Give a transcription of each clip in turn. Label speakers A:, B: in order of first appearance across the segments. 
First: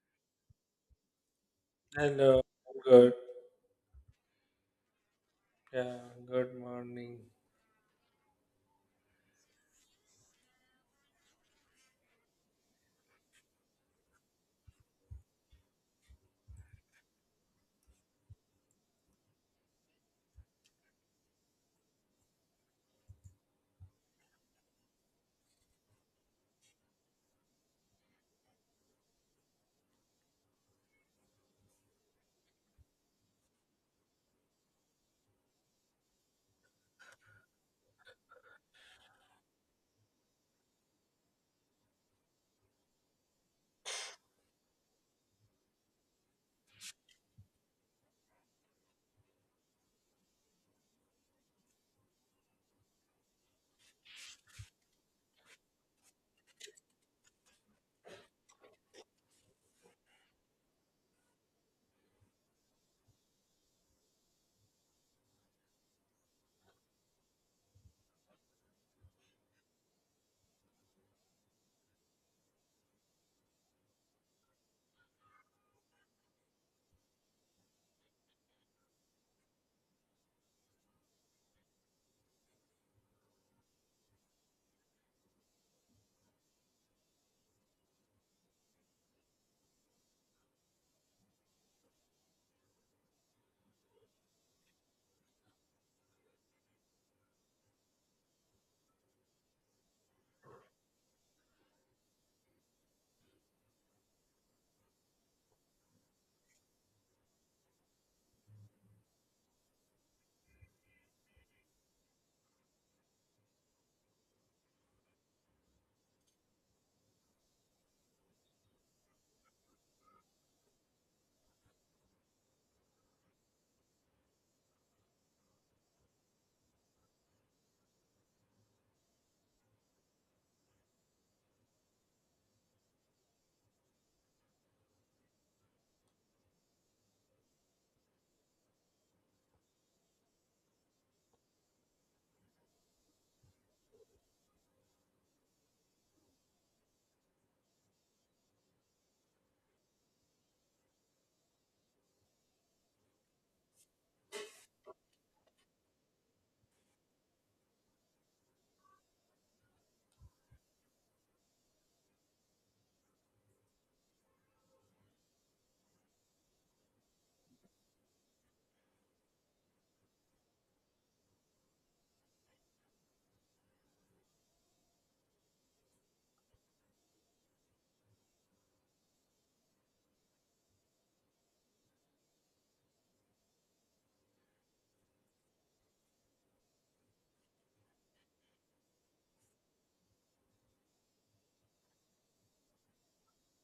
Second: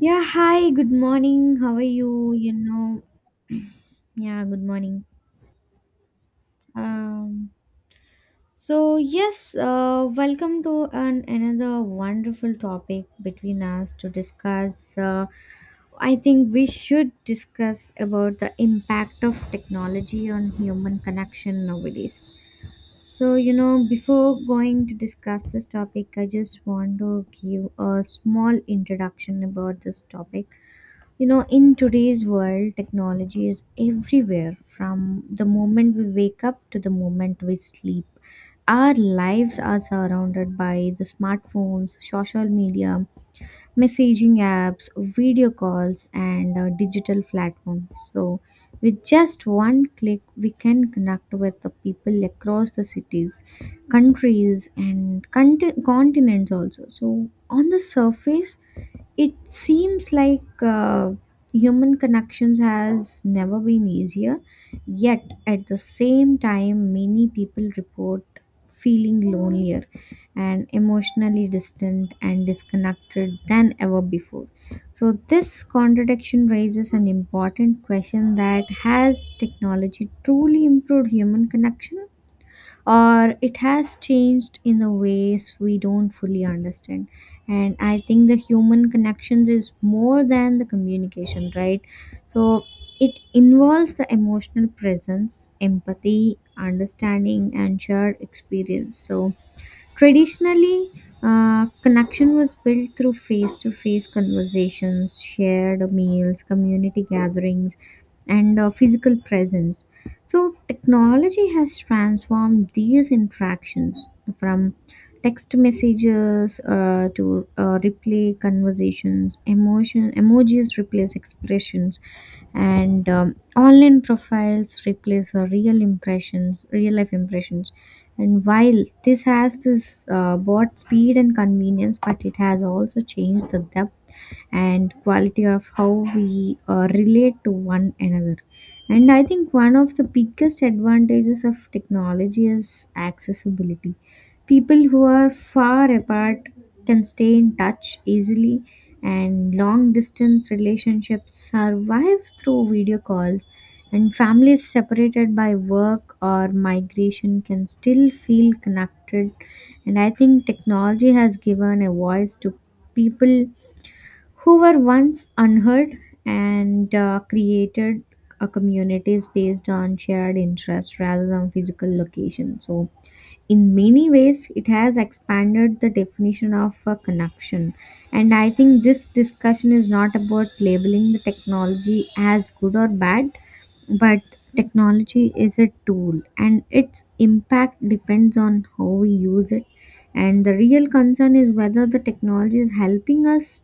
A: Yeah, hi, good morning. How are you?
B: Hello, good,
A: Yeah, good morning.
B: yeah, good morning.
A: Um, so yes, welcome to an another wonderful topic between us to discuss. I think we should discuss about the impact of technology on human connection nowadays. So, before going to discuss this topic, I just want to give a small introduction about this topic. You know, in today's world, technology is everywhere from the moment we wake up to the moment we sleep. Our lives are surrounded by the smartphones, social media, messaging apps, video calls, and digital platforms. So, with just one click, we can connect with the people across the cities, countries, and continents also. So, on the surface, it seems like human connections has never been easier, yet at the same time, many people report feeling lonelier and emotionally distant and disconnected than ever before. So this contradiction raises an important question: that has technology truly improved human connection, or it has changed in the ways we don't fully understand? And I think the human connections is more than the communication, right? So it involves the emotional presence, empathy, understanding, and shared experience. So traditionally, connection was built through face to face conversations, shared meals, community gatherings, and physical presence. So, technology has transformed these interactions from text messages to replay conversations, emotion emojis replace expressions, and online profiles replace our real impressions, real life impressions. And while this bought speed and convenience, but it has also changed the depth and quality of how we relate to one another. And I think one of the biggest advantages of technology is accessibility. People who are far apart can stay in touch easily, and long distance relationships survive through video calls. And families separated by work or migration can still feel connected. And I think technology has given a voice to people who were once unheard, and created a communities based on shared interests rather than physical location. So, in many ways it has expanded the definition of a connection. And I think this discussion is not about labeling the technology as good or bad, but technology is a tool and its impact depends on how we use it. And the real concern is whether the technology is helping us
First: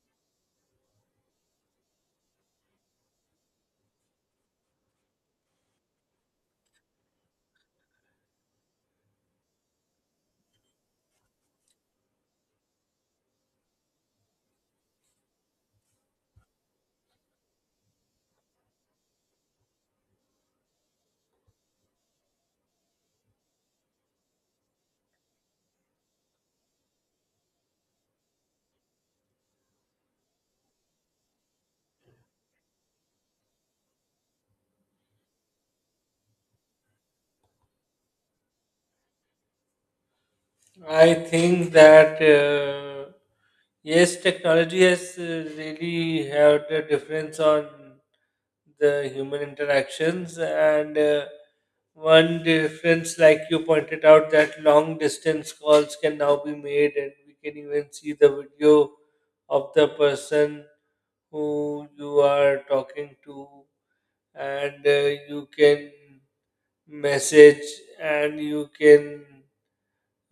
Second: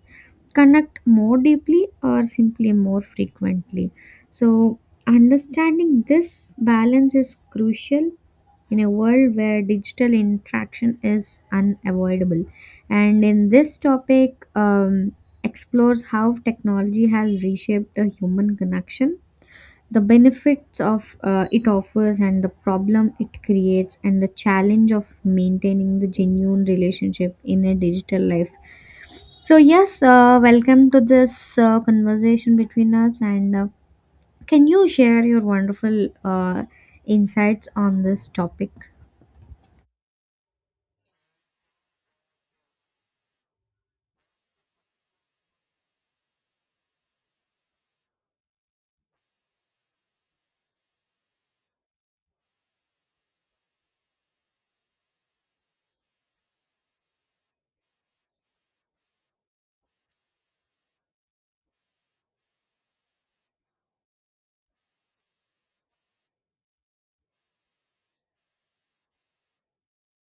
A: connect more deeply or simply more frequently. So understanding this balance is crucial in a world where digital interaction is unavoidable. And in this topic, explores how technology has reshaped the human connection, the benefits of it offers, and the problem it creates, and the challenge of maintaining the genuine relationship in a digital life. So yes, welcome to this conversation between us, and can you share your wonderful insights on this topic?
B: I think that yes, technology has really had a difference on the human interactions, and one difference, like you pointed out, that long distance calls can now be made, and we can even see the video of the person who you are talking to, and you can message and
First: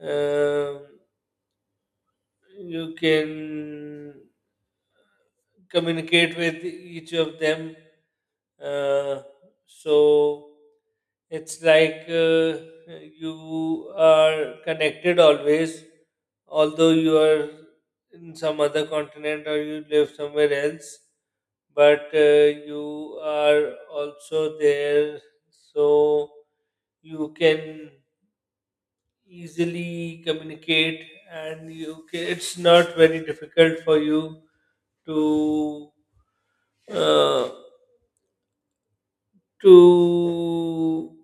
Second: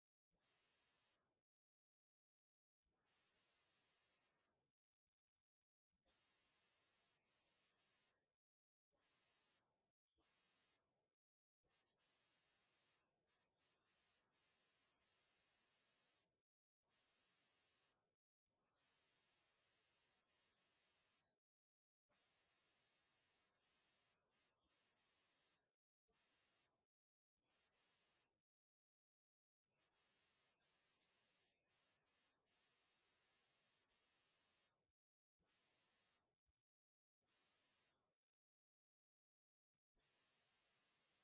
B: um you can communicate with each of them uh, so it's like you are connected always although you are in some other continent or you live somewhere else but you are also there so you can easily communicate and you ca it's not very difficult for you to uh, to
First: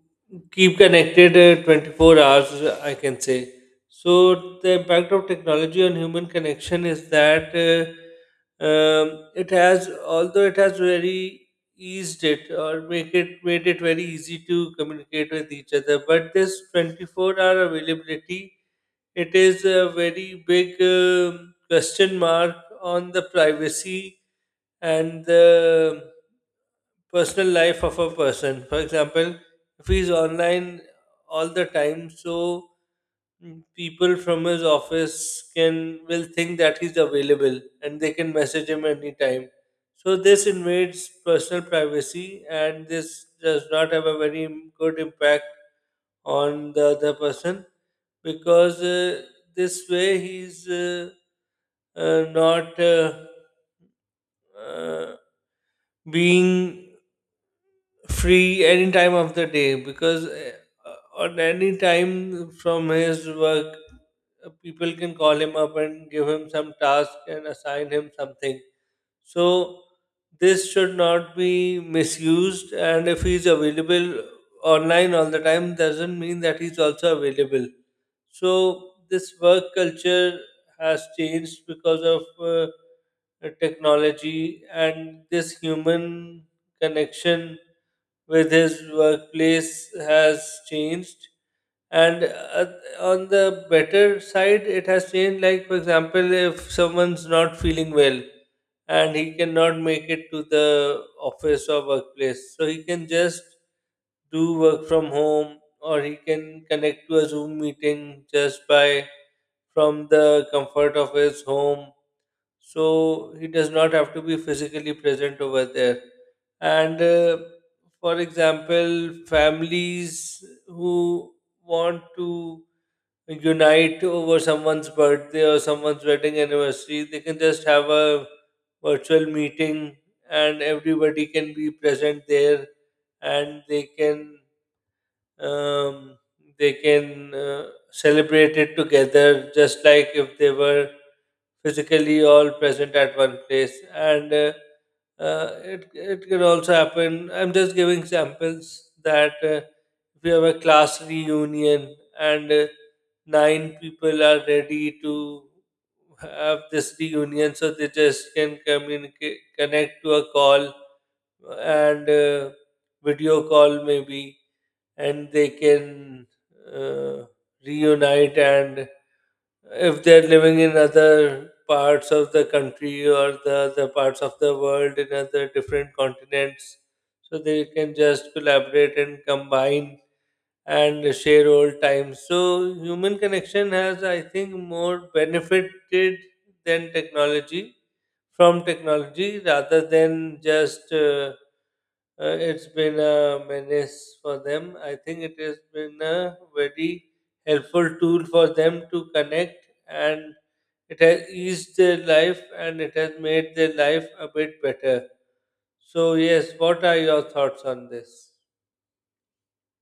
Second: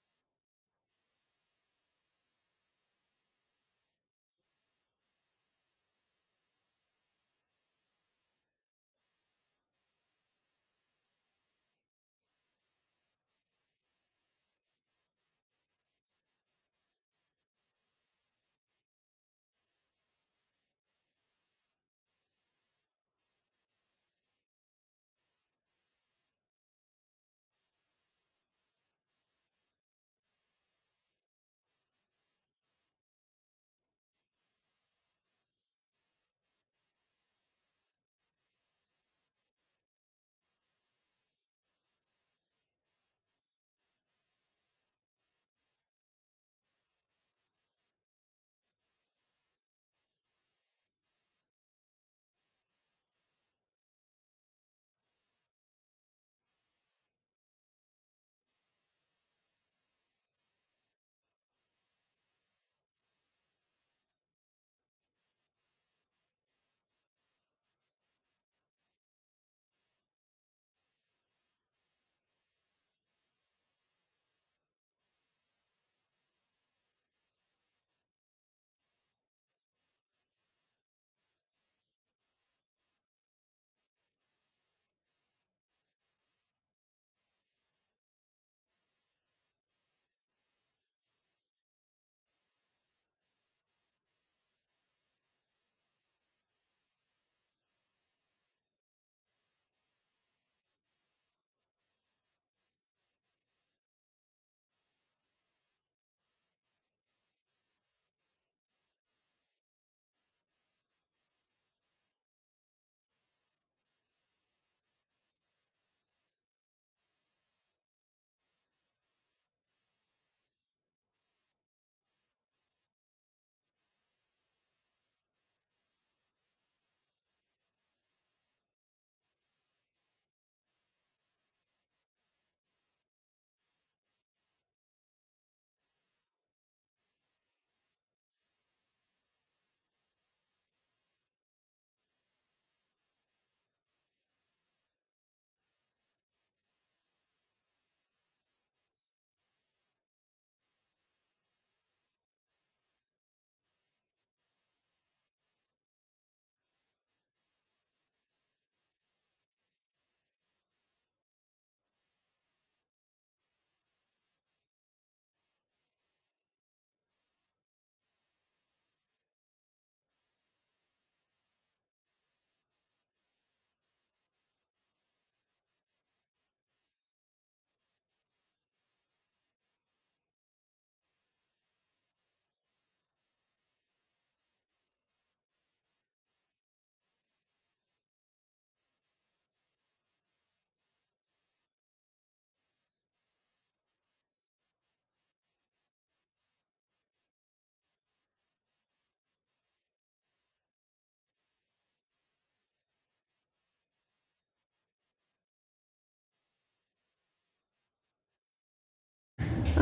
B: keep connected 24 hours I can say. So the impact of technology on human connection is that um, it has although it has very eased it or make it made it very easy to communicate with each other, but this 24-hour availability, it is a very big question mark on the privacy and the personal life of a person. For example, if he's online all the time, so people from his office can will think that he's available and they can message him anytime. So this invades personal privacy and this does not have a very good impact on the other person because this way he's not uh, being free any time of the day because on any time from his work, people can call him up and give him some task and assign him something. So this should not be misused. And if he's available online all the time, doesn't mean that he's also available. So this work culture has changed because of technology, and this human connection with his workplace has changed. And on the better side, it has changed. Like, for example, if someone's not feeling well and he cannot make it to the office or workplace, so he can just do work from home or he can connect to a Zoom meeting just by from the comfort of his home. So he does not have to be physically present over there. And for example, families who want to unite over someone's birthday or someone's wedding anniversary, they can just have a virtual meeting and everybody can be present there, and they can um, they can celebrate it together just like if they were physically all present at one place. And it can also happen, I'm just giving examples, that if you have a class reunion and nine people are ready to have this reunion, so they just can communicate connect to a call and video call maybe, and they can uh, reunite. And if they're living in other parts of the country or the other parts of the world in other different continents, so they can just collaborate and combine and share old times. So human connection has, I think, more benefited than technology from technology, rather than just it's been a menace for them. I think it has been a very helpful tool for them to connect, and it has eased their life and it has made their life a bit better. So yes, what are your thoughts on this?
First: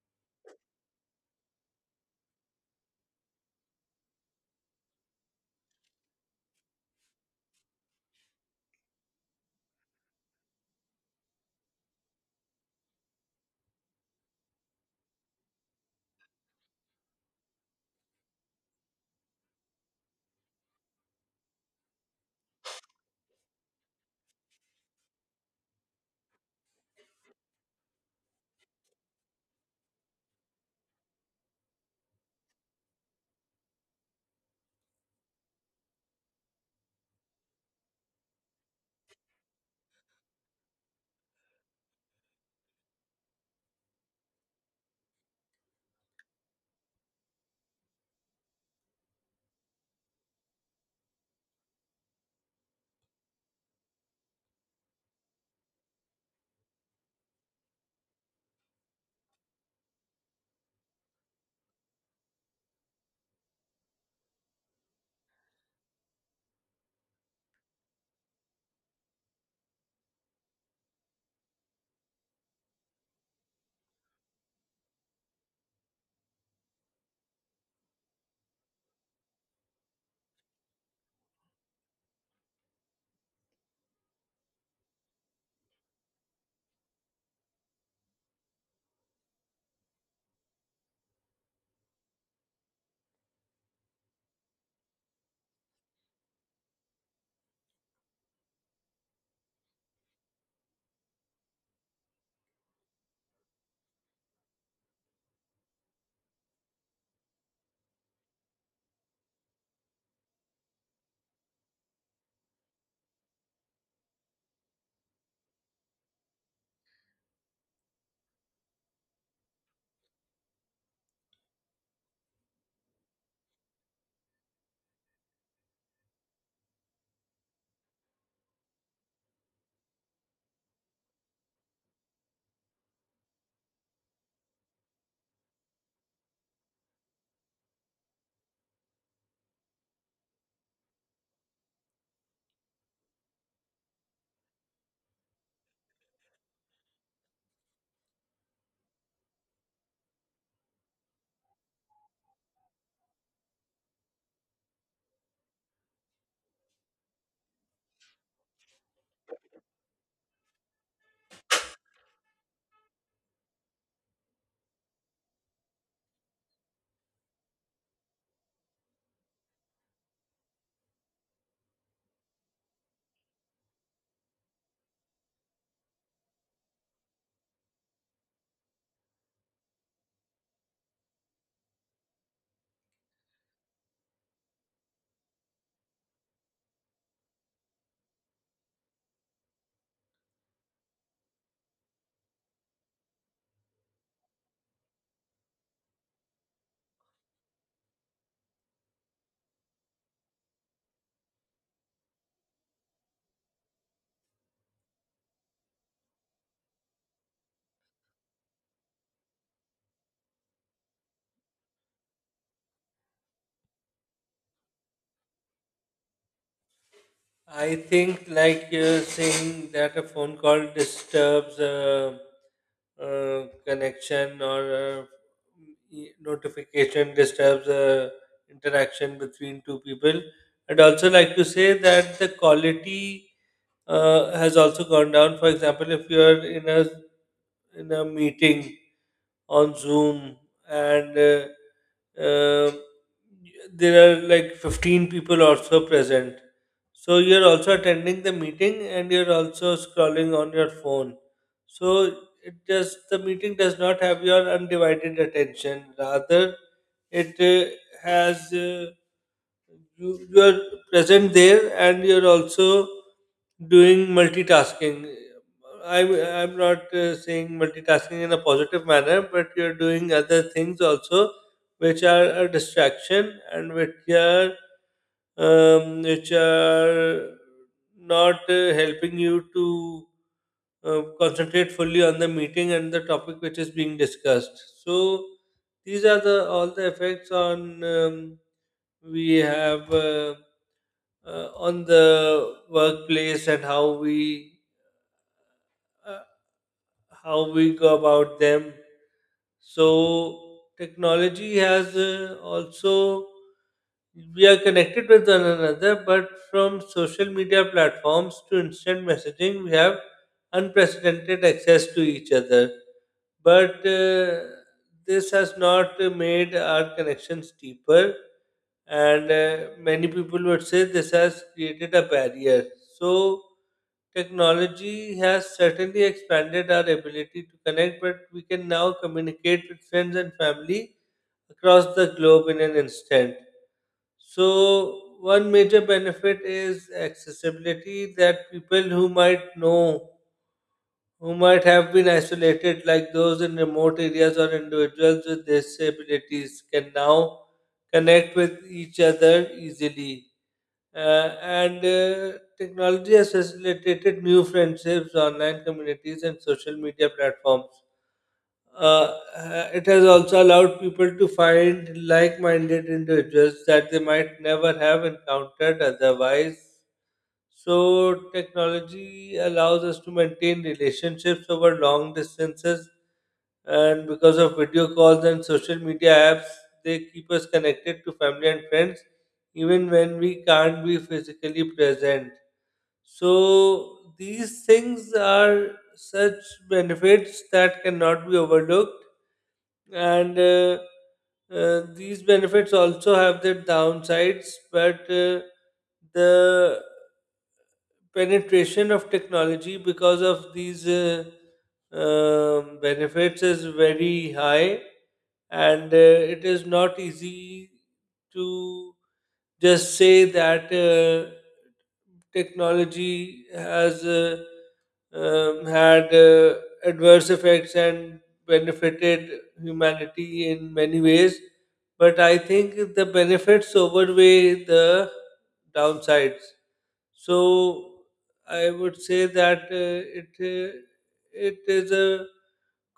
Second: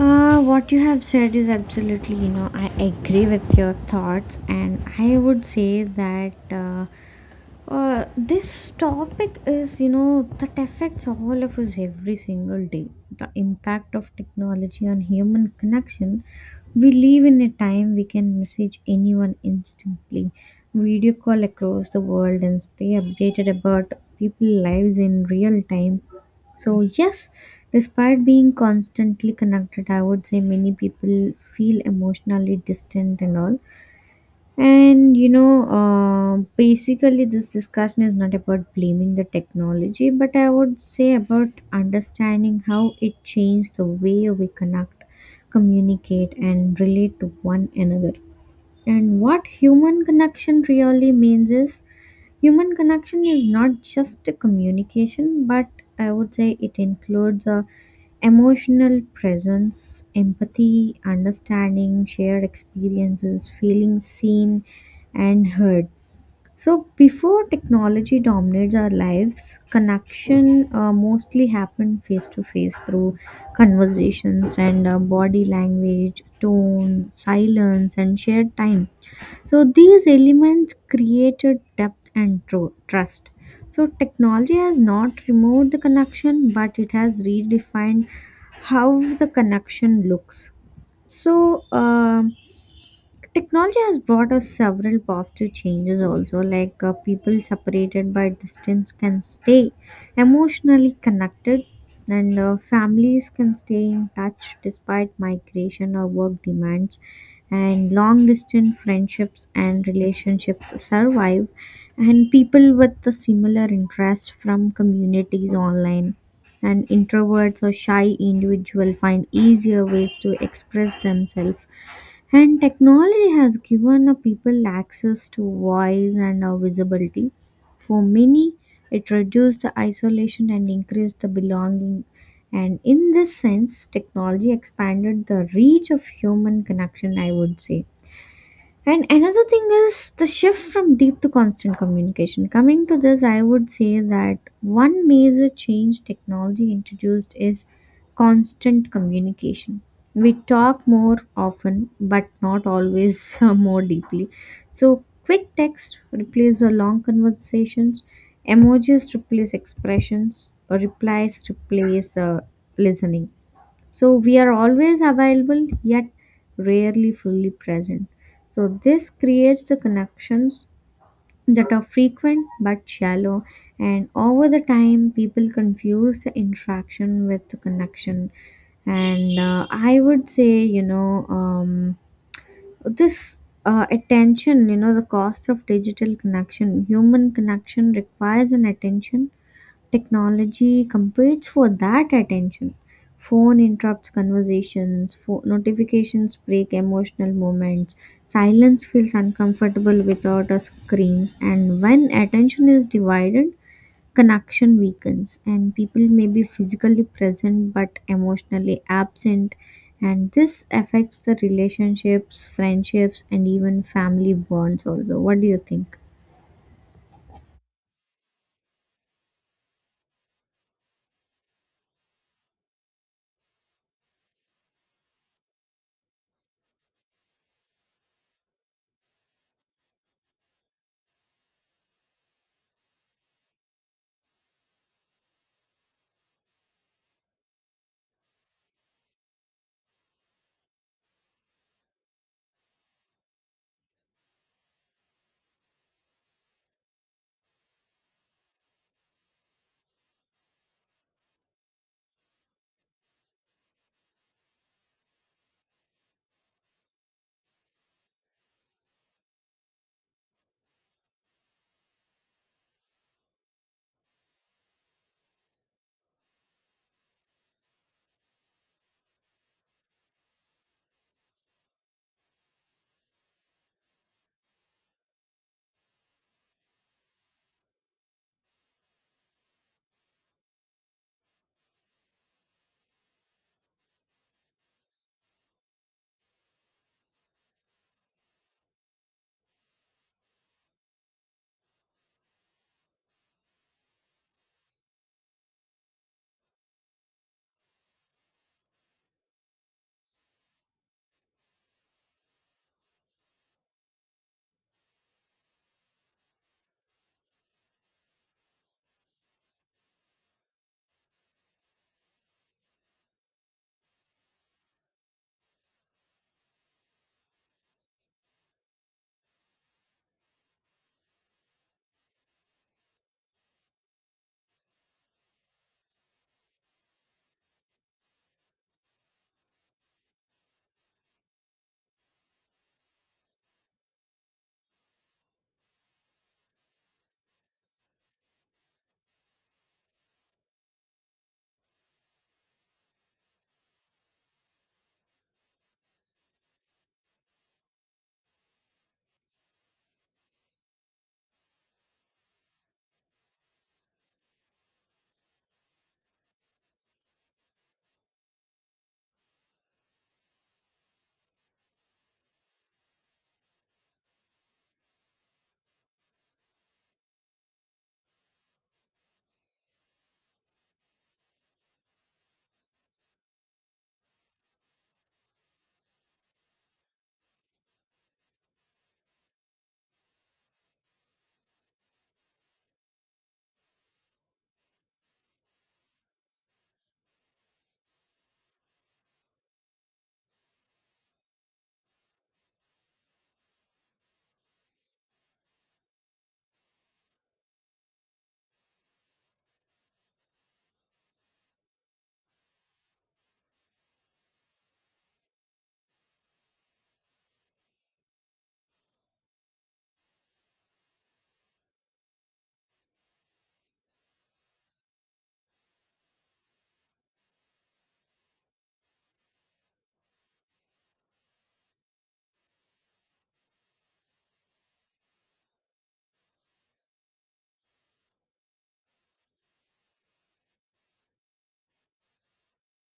A: What you have said is absolutely, you know, I agree with your thoughts, and I would say that. This topic is, you know, that affects all of us every single day. The impact of technology on human connection. We live in a time we can message anyone instantly, video call across the world, and stay updated about people's lives in real time. So, yes, despite being constantly connected, I would say many people feel emotionally distant and all. And you know, basically, this discussion is not about blaming the technology, but I would say about understanding how it changed the way we connect, communicate, and relate to one another. And what human connection really means is human connection is not just a communication, but I would say it includes a emotional presence, empathy, understanding, shared experiences, feeling seen and heard. So, before technology dominates our lives, connection mostly happened face to face through conversations and body language, tone, silence, and shared time. So these elements created depth and trust. So technology has not removed the connection, but it has redefined how the connection looks. So. um Technology has brought us several positive changes also, like people separated by distance can stay emotionally connected, and families can stay in touch despite migration or work demands, and long distance friendships and relationships survive, and people with the similar interests from communities online, and introverts or shy individuals find easier ways to express themselves. And technology has given a people access to voice and visibility. For many, it reduced the isolation and increased the belonging. And in this sense, technology expanded the reach of human connection, I would say. And another thing is the shift from deep to constant communication. Coming to this, I would say that one major change technology introduced is constant communication. We talk more often, but not always more deeply. So, quick text replaces the long conversations, emojis replace expressions, replies replace listening. So we are always available yet rarely fully present. So this creates the connections that are frequent but shallow, and over the time people confuse the interaction with the connection. And I would say, this attention, you know, the cost of digital connection, human connection requires an attention. Technology competes for that attention. Phone interrupts conversations, notifications break emotional moments, silence feels uncomfortable without a screens, and when attention is divided, connection weakens, and people may be physically present but emotionally absent, and this affects the relationships, friendships, and even family bonds. Also, what do you think?
B: I think, like you're saying, that a phone call disturbs a, connection, or a notification disturbs a interaction between two people. I'd also like to say that the quality has also gone down. For example, if you're in a meeting on Zoom, and uh, there are like 15 people also present. So you're also attending the meeting and you're also scrolling on your phone. So it does the meeting does not have your undivided attention. Rather, it has you are present there, and you're also doing multitasking. I'm i'm not saying multitasking in a positive manner, but you're doing other things also which are a distraction and which are not helping you to concentrate fully on the meeting and the topic which is being discussed. So these are the all the effects on um, we have on the workplace and uh, how we go about them. So technology has also, we are connected with one another, but from social media platforms to instant messaging we have unprecedented access to each other, but this has not made our connections deeper, and many people would say this has created a barrier. So, technology has certainly expanded our ability to connect, but we can now communicate with friends and family across the globe in an instant. So, one major benefit is accessibility, that people who might know who might have been isolated, like those in remote areas or individuals with disabilities, can now connect with each other easily. And Technology has facilitated new friendships, online communities, and social media platforms. It has also allowed people to find like minded individuals that they might never have encountered otherwise. So technology allows us to maintain relationships over long distances, and because of video calls and social media apps, they keep us connected to family and friends, even when we can't be physically present. So these things are such benefits that cannot be overlooked. And these benefits also have their downsides, but the penetration of technology because of these benefits is very high, and it is not easy to just say that technology has had adverse effects and benefited humanity in many ways. But I think the benefits outweigh the downsides. So I would say that it is a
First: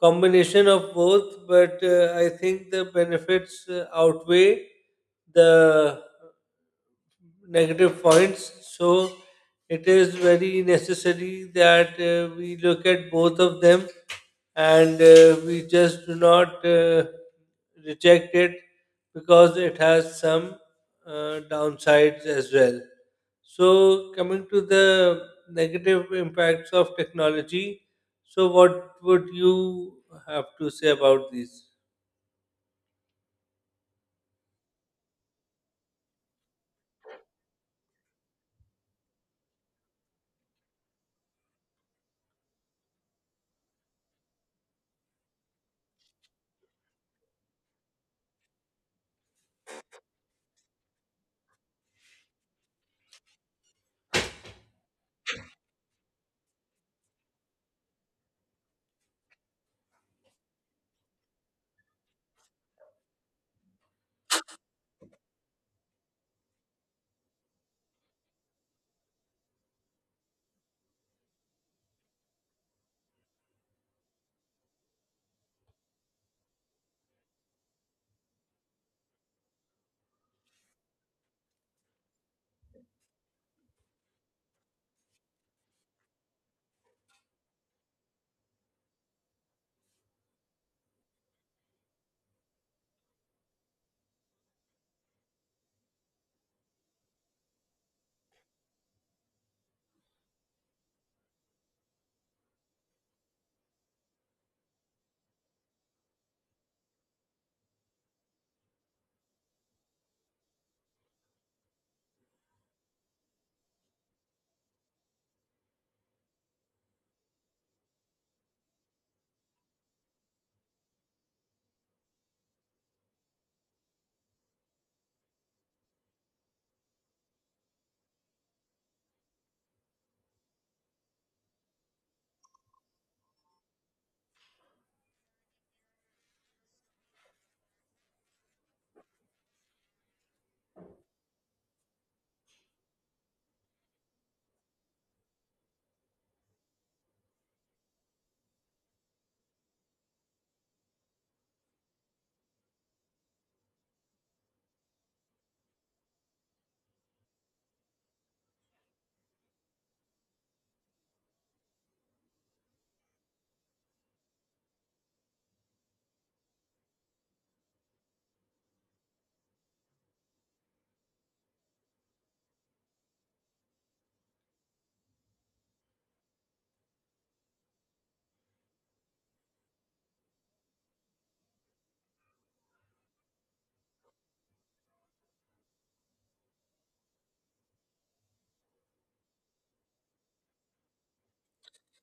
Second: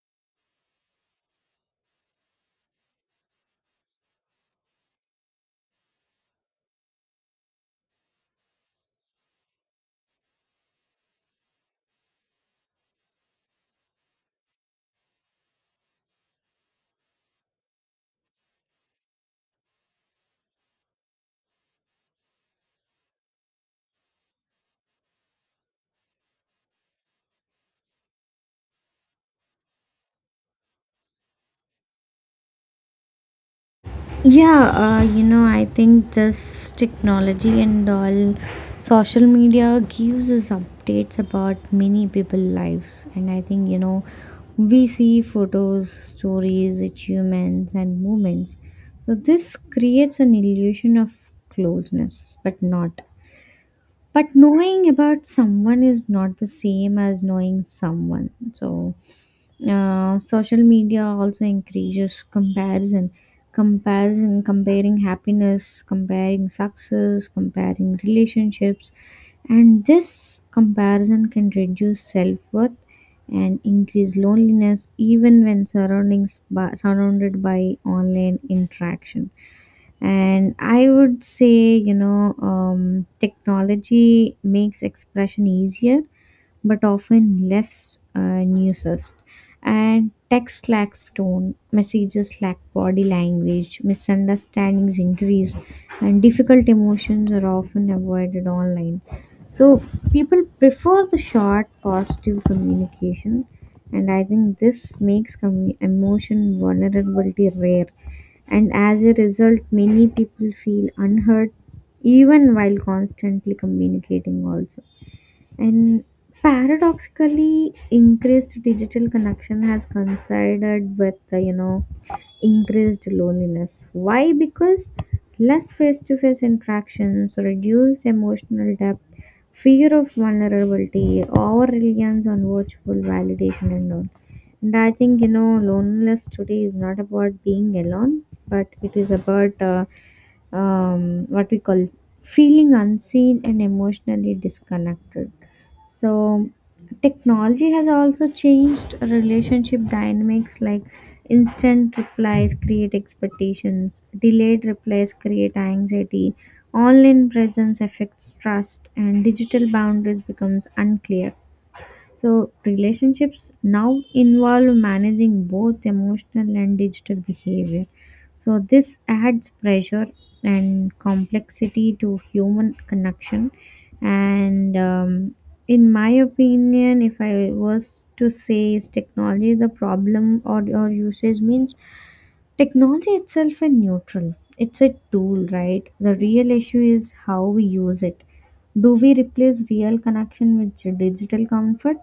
B: combination of both, but I think the benefits outweigh the negative points. So it is very necessary that we look at both of them, and we just do not reject it because it has some downsides as well. So, coming to the negative impacts of technology, so what would you have to say about these?
A: Yeah, you know, I think this technology and all social media gives us updates about many people lives, and I think we see photos, stories, achievements and movements. So this creates an illusion of closeness, but not. But knowing about someone is not the same as knowing someone. So social media also encourages comparison, comparing happiness, comparing success, comparing relationships. And this comparison can reduce self-worth and increase loneliness even when surrounded by online interaction. And I would say, technology makes expression easier but often less and used. And text lacks tone, messages lack body language, misunderstandings increase, and difficult emotions are often avoided online. So people prefer the short, positive communication, and I think this makes emotion vulnerability rare. And as a result, many people feel unheard even while constantly communicating, also. And paradoxically, increased digital connection has coincided with, increased loneliness. Why? Because less face to face interactions, reduced emotional depth, fear of vulnerability, or reliance on virtual validation and all. And I think, you know, loneliness today is not about being alone, but it is about what we call feeling unseen and emotionally disconnected. So, technology has also changed relationship dynamics, like instant replies create expectations, delayed replies create anxiety, online presence affects trust, and digital boundaries becomes unclear. So, relationships now involve managing both emotional and digital behavior. So, this adds pressure and complexity to human connection. And in my opinion, if I was to say, is technology the problem or usage means? Technology itself is neutral. It's a tool, right? The real issue is how we use it. Do we replace real connection with digital comfort?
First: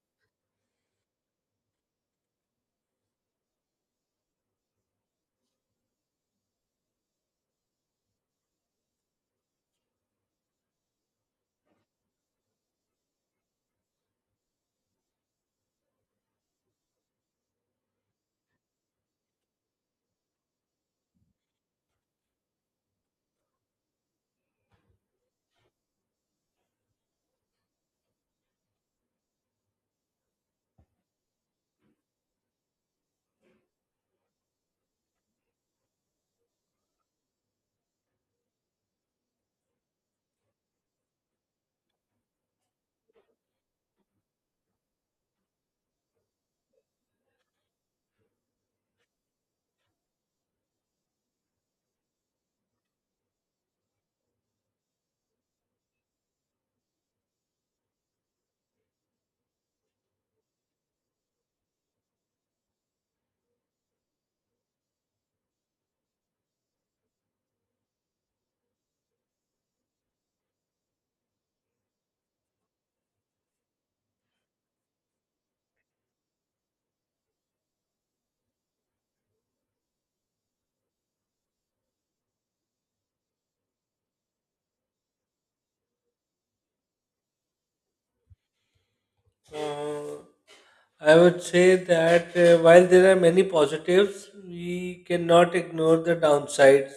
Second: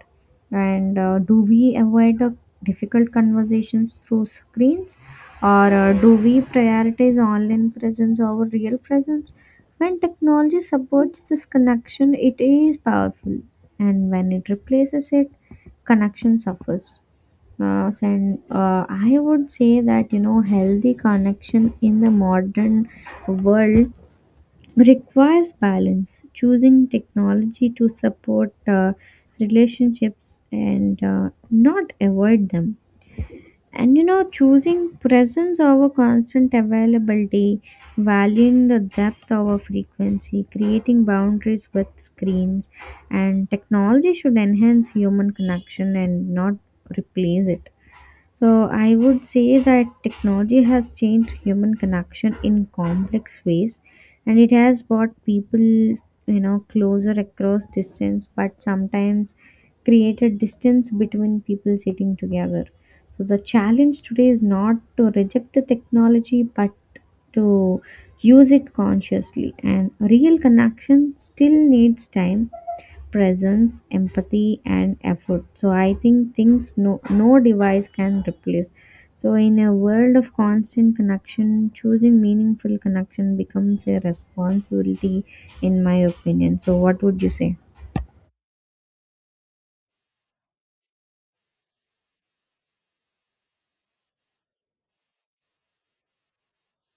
A: And do we avoid the difficult conversations through screens? Or do we prioritize online presence over real presence? When technology supports this connection, it is powerful. And when it replaces it, connection suffers. And I would say that, you know, healthy connection in the modern world requires balance. Choosing technology to support relationships and not avoid them. And you know, choosing presence over constant availability, valuing the depth over frequency, creating boundaries with screens, and technology should enhance human connection and not replace it. So I would say that technology has changed human connection in complex ways, and it has brought people, you know, closer across distance but sometimes created distance between people sitting together. So the challenge today is not to reject the technology but to use it consciously, and real connection still needs time, presence, empathy, and effort. So I think things no device can replace. So in a world of constant connection, choosing meaningful connection becomes a responsibility, in my opinion. So what would you say?
B: Uh, I would say that while there are many positives, we cannot ignore the downsides.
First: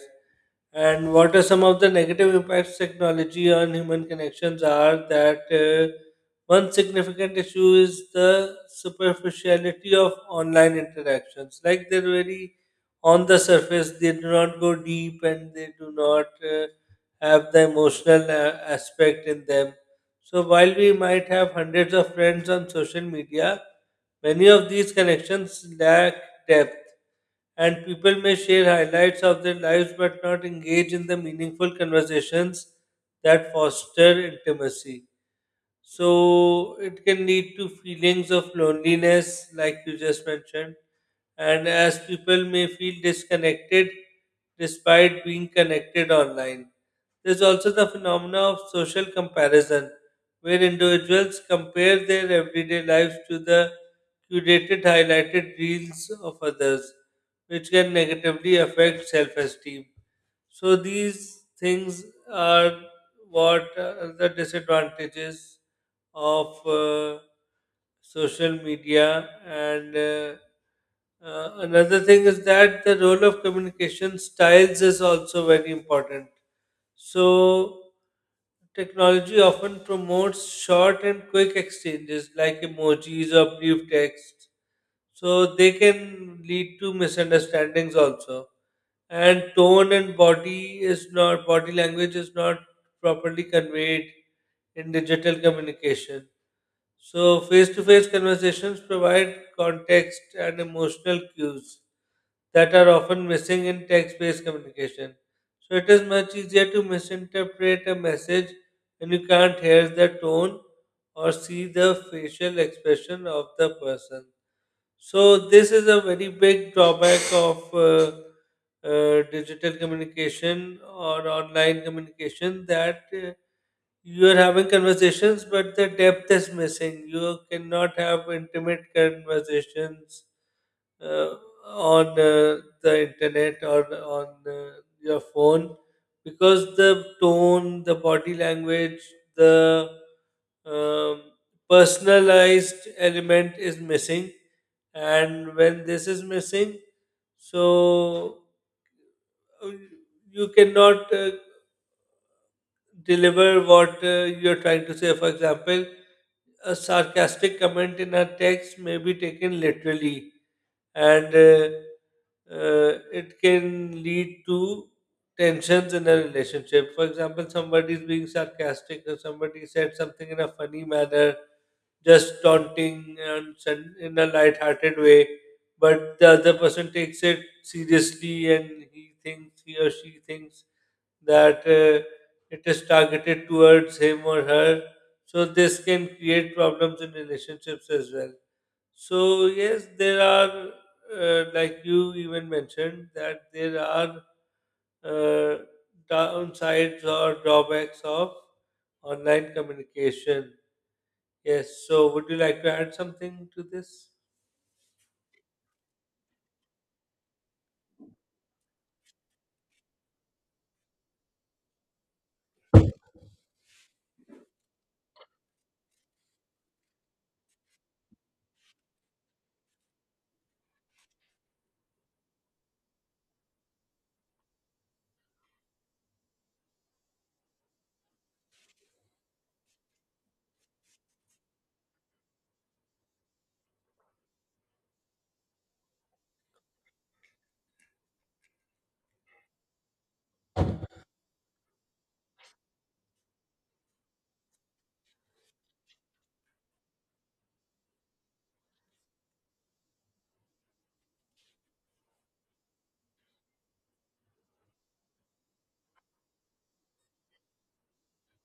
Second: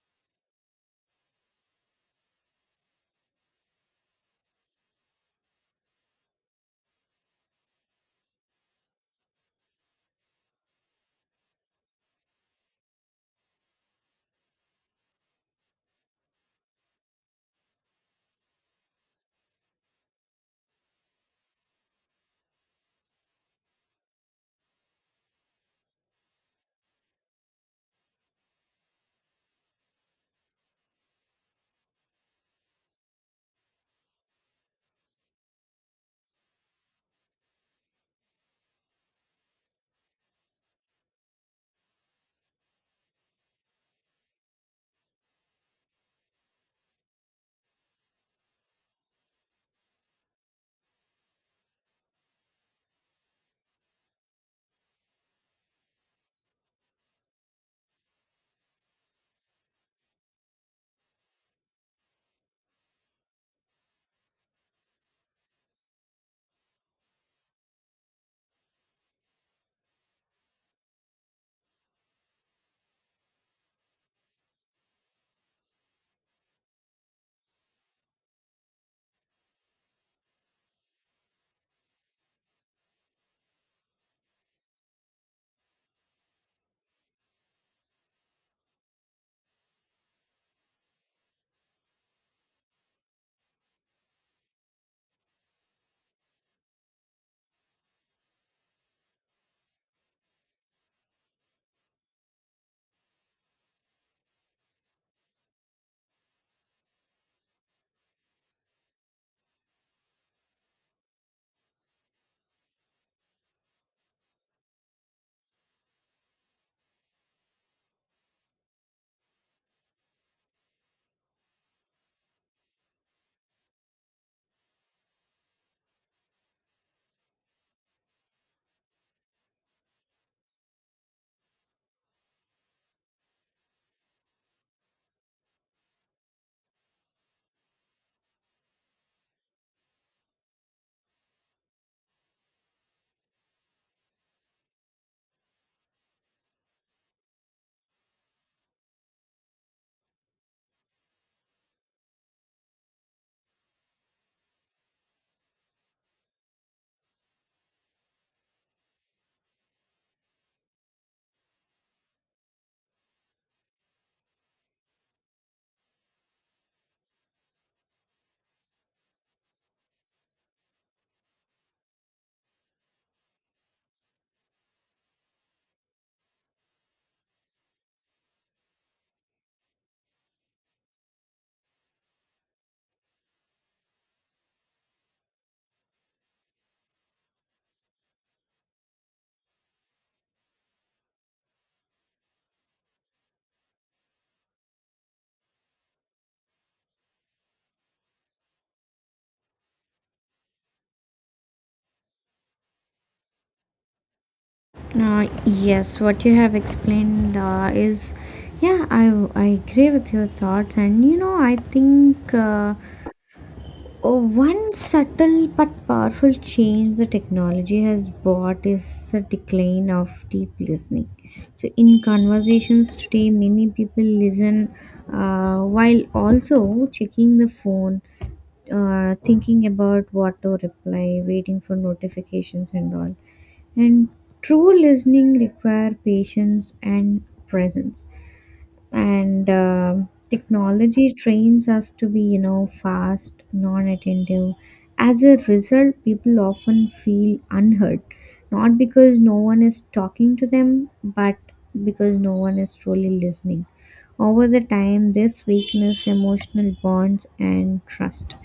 B: And what are some of the negative impacts technology on human connections are that one significant issue is the superficiality of online interactions. Like, they're very on the surface, they do not go deep and they do not have the emotional aspect in them. So while we might have hundreds of friends on social media, many of these connections lack depth, and people may share highlights of their lives but not engage in the meaningful conversations that foster intimacy. So it can lead to feelings of loneliness, like you just mentioned, and as people may feel disconnected despite being connected online. There's also the phenomena of social comparison, where individuals compare their everyday lives to the curated, highlighted reels of others, which can negatively affect self esteem. So these things are what are the disadvantages of social media. And another thing is that the role of communication styles is also very important. So technology often promotes short and quick exchanges like emojis or brief text, so they can lead to misunderstandings also. And tone and body is not body language is not properly conveyed in digital communication. So face to face conversations provide context and emotional cues that are often missing in text based communication. So it is much easier to misinterpret a message when you can't hear the tone or see the facial expression of the person. So this is a very big drawback of digital communication or online communication, that you are having conversations, but the depth is missing. You cannot have intimate conversations uh, on the internet or on your phone, because the tone, the body language, the um, personalized element is missing. And when this is missing, so uh, you cannot deliver what you're trying to say. For example, a sarcastic comment in a text may be taken literally, and it can lead to tensions in a relationship. For example, somebody is being sarcastic, or somebody said something in a funny manner, just taunting and in a light-hearted way, but the other person takes it seriously, and he or she thinks that it is targeted towards him or her. So this can create problems in relationships as well. So yes, there are like you even mentioned, that there are uh, downsides or drawbacks of online communication. Yes. So would you like to add something to this?
A: Yes, what you have explained yeah, I agree with your thoughts, and you know, I think oh, one subtle but powerful change the technology has brought is the decline of deep listening. So, in conversations today, many people listen while also checking the phone, thinking about what to reply, waiting for notifications, and all. And true listening require patience and presence. And technology trains us to be, you know, fast, non-attentive. As a result, people often feel unheard, not because no one is talking to them but because no one is truly listening. Over the time this weakness emotional bonds and trust.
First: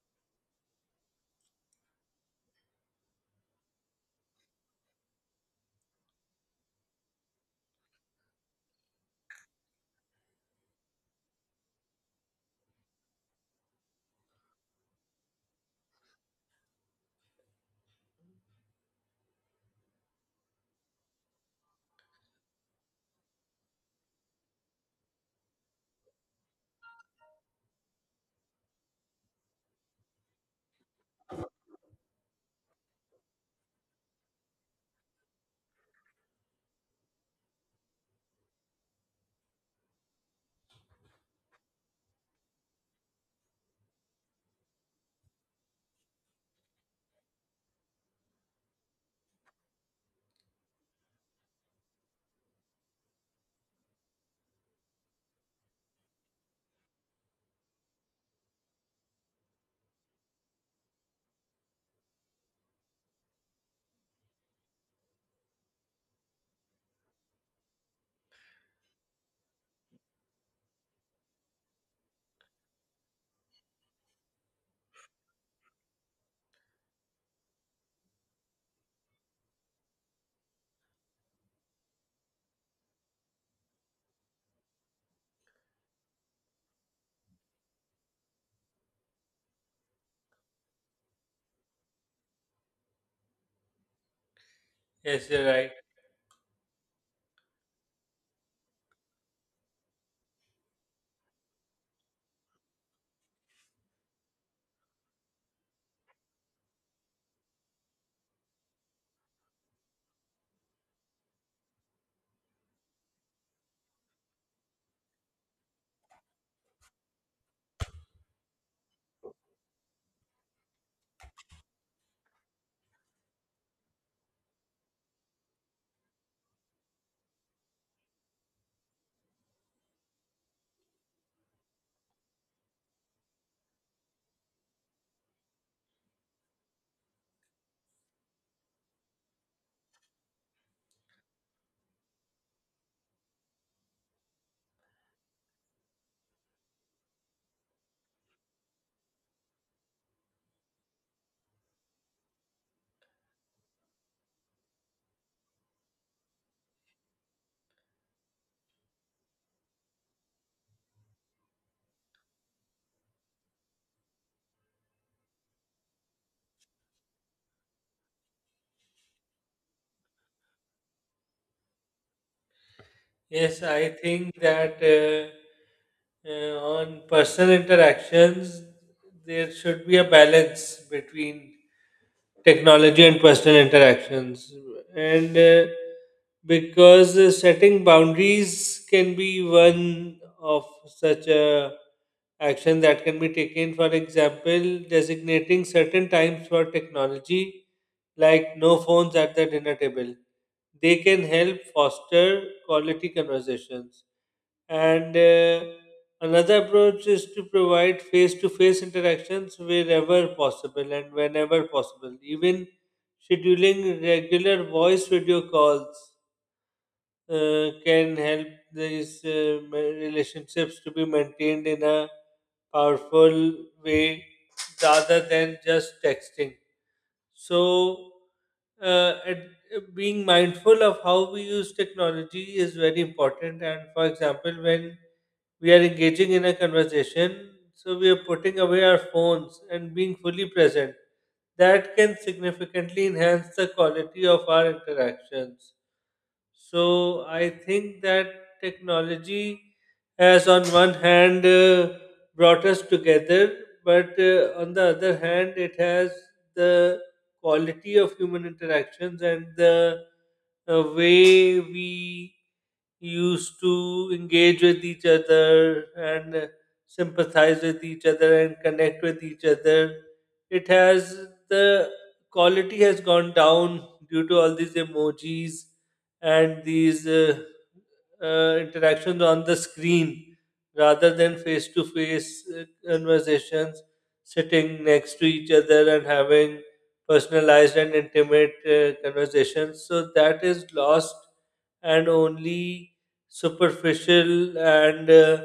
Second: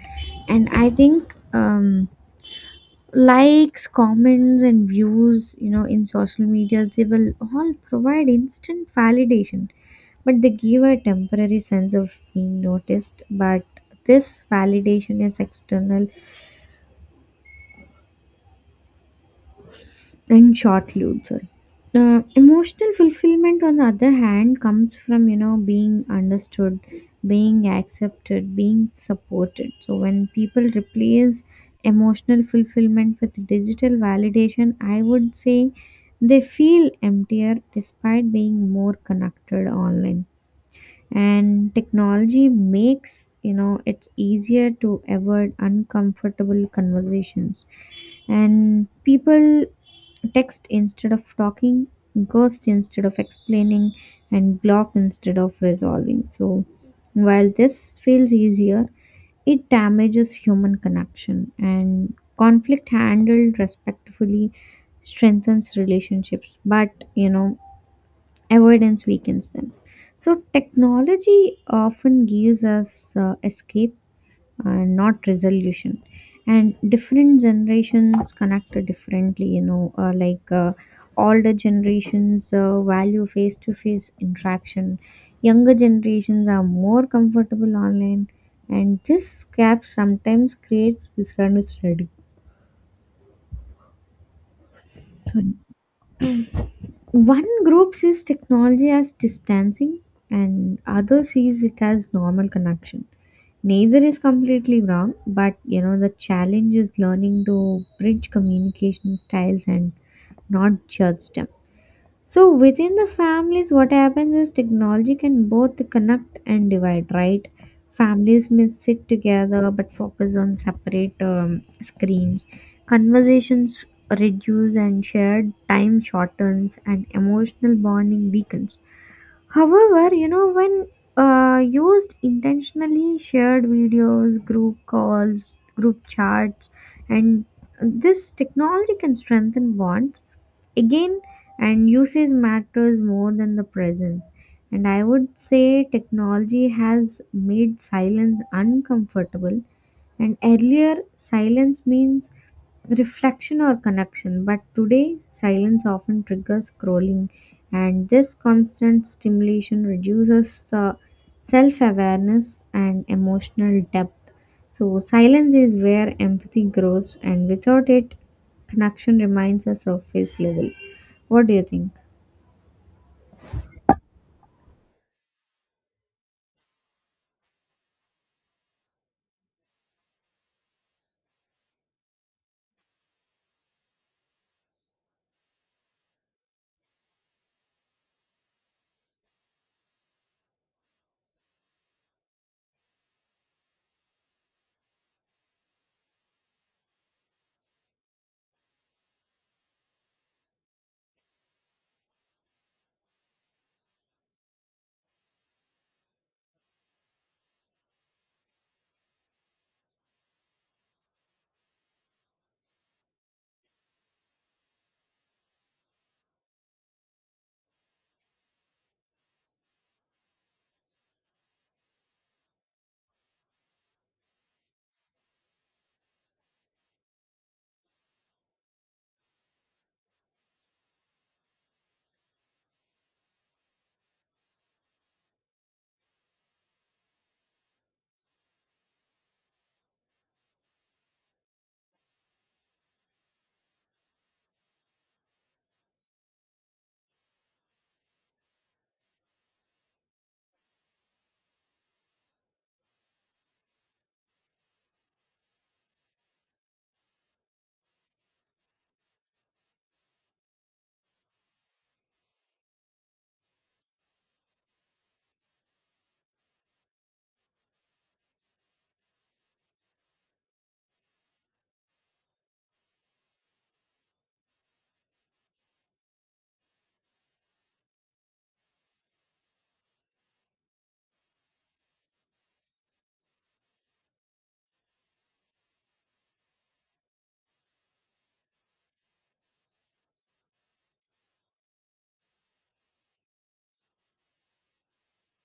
A: And I think, likes, comments and views, you know, in social medias, they will all provide instant validation, but they give a temporary sense of being noticed. But this validation is external and short lived. Sorry, emotional fulfillment on the other hand comes from, you know, being understood, being accepted, being supported. So when people replace emotional fulfillment with digital validation, I would say they feel emptier despite being more connected online. And technology makes, you know, it's easier to avoid uncomfortable conversations, and people text instead of talking, ghost instead of explaining, and block instead of resolving. So, while this feels easier, it damages human connection, and conflict handled respectfully strengthens relationships, but you know, avoidance weakens them. So, technology often gives us escape and not resolution. And different generations connect differently, you know, like older generations value face to face interaction, younger generations are more comfortable online, and this gap sometimes creates misunderstanding.
B: Yes, you're right.
A: One group sees technology as distancing, and other sees it as normal connection. Neither is completely wrong, but you know the challenge is learning to bridge communication styles and not judge them. So within the families, what happens is technology can both connect and divide, right? Families may sit together but focus on separate screens. Conversations reduce and shared time shortens and emotional bonding weakens. However, you know, when used intentionally, shared videos, group calls, group chats, and this technology can strengthen bonds again, and usage matters more than the presence. And I would say technology has made silence uncomfortable. And earlier silence means reflection or connection. But today, silence often triggers scrolling, and this constant stimulation reduces self awareness and emotional depth. So, silence is where empathy grows, and without it, connection remains a surface level. What do you think?
B: Yes, I think that on personal interactions there should be a balance between technology and personal interactions. And because setting boundaries can be one of such a action that can be taken. For example, designating certain times for technology like no phones at the dinner table, they can help foster quality conversations. And another approach is to provide face to face interactions wherever possible and whenever possible. Even scheduling regular voice video calls can help these relationships to be maintained in a powerful way rather than just texting. So, uh, at, being mindful of how we use technology is very important. And for example, when we are engaging in a conversation, so we are putting away our phones and being fully present, that can significantly enhance the quality of our interactions. So I think that technology has, on one hand, brought us together, but on the other hand, it has the quality of human interactions and the way we used to engage with each other and sympathize with each other and connect with each other, it has the quality has gone down due to all these emojis and these interactions on the screen rather than face to face conversations, sitting next to each other and having personalized and intimate conversations. So that is lost, and only superficial and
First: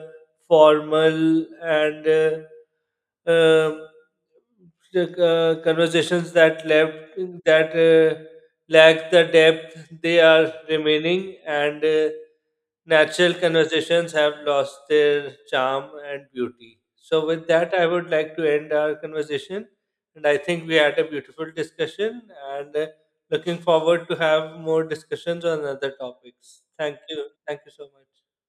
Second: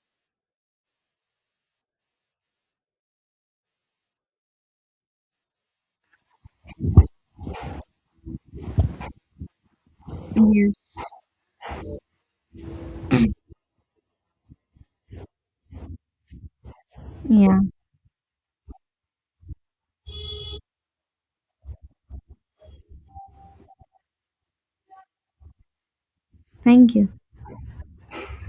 B: formal and uh, um, conversations that left that lack the depth they are
A: Yes.
B: remaining. And natural conversations have lost their charm and beauty. So with
A: Yeah,
B: that I would like to end our conversation, and I think we had a beautiful discussion, and looking forward to have more discussions on other topics.
A: thank
B: Thank
A: you.
B: you, thank you so much.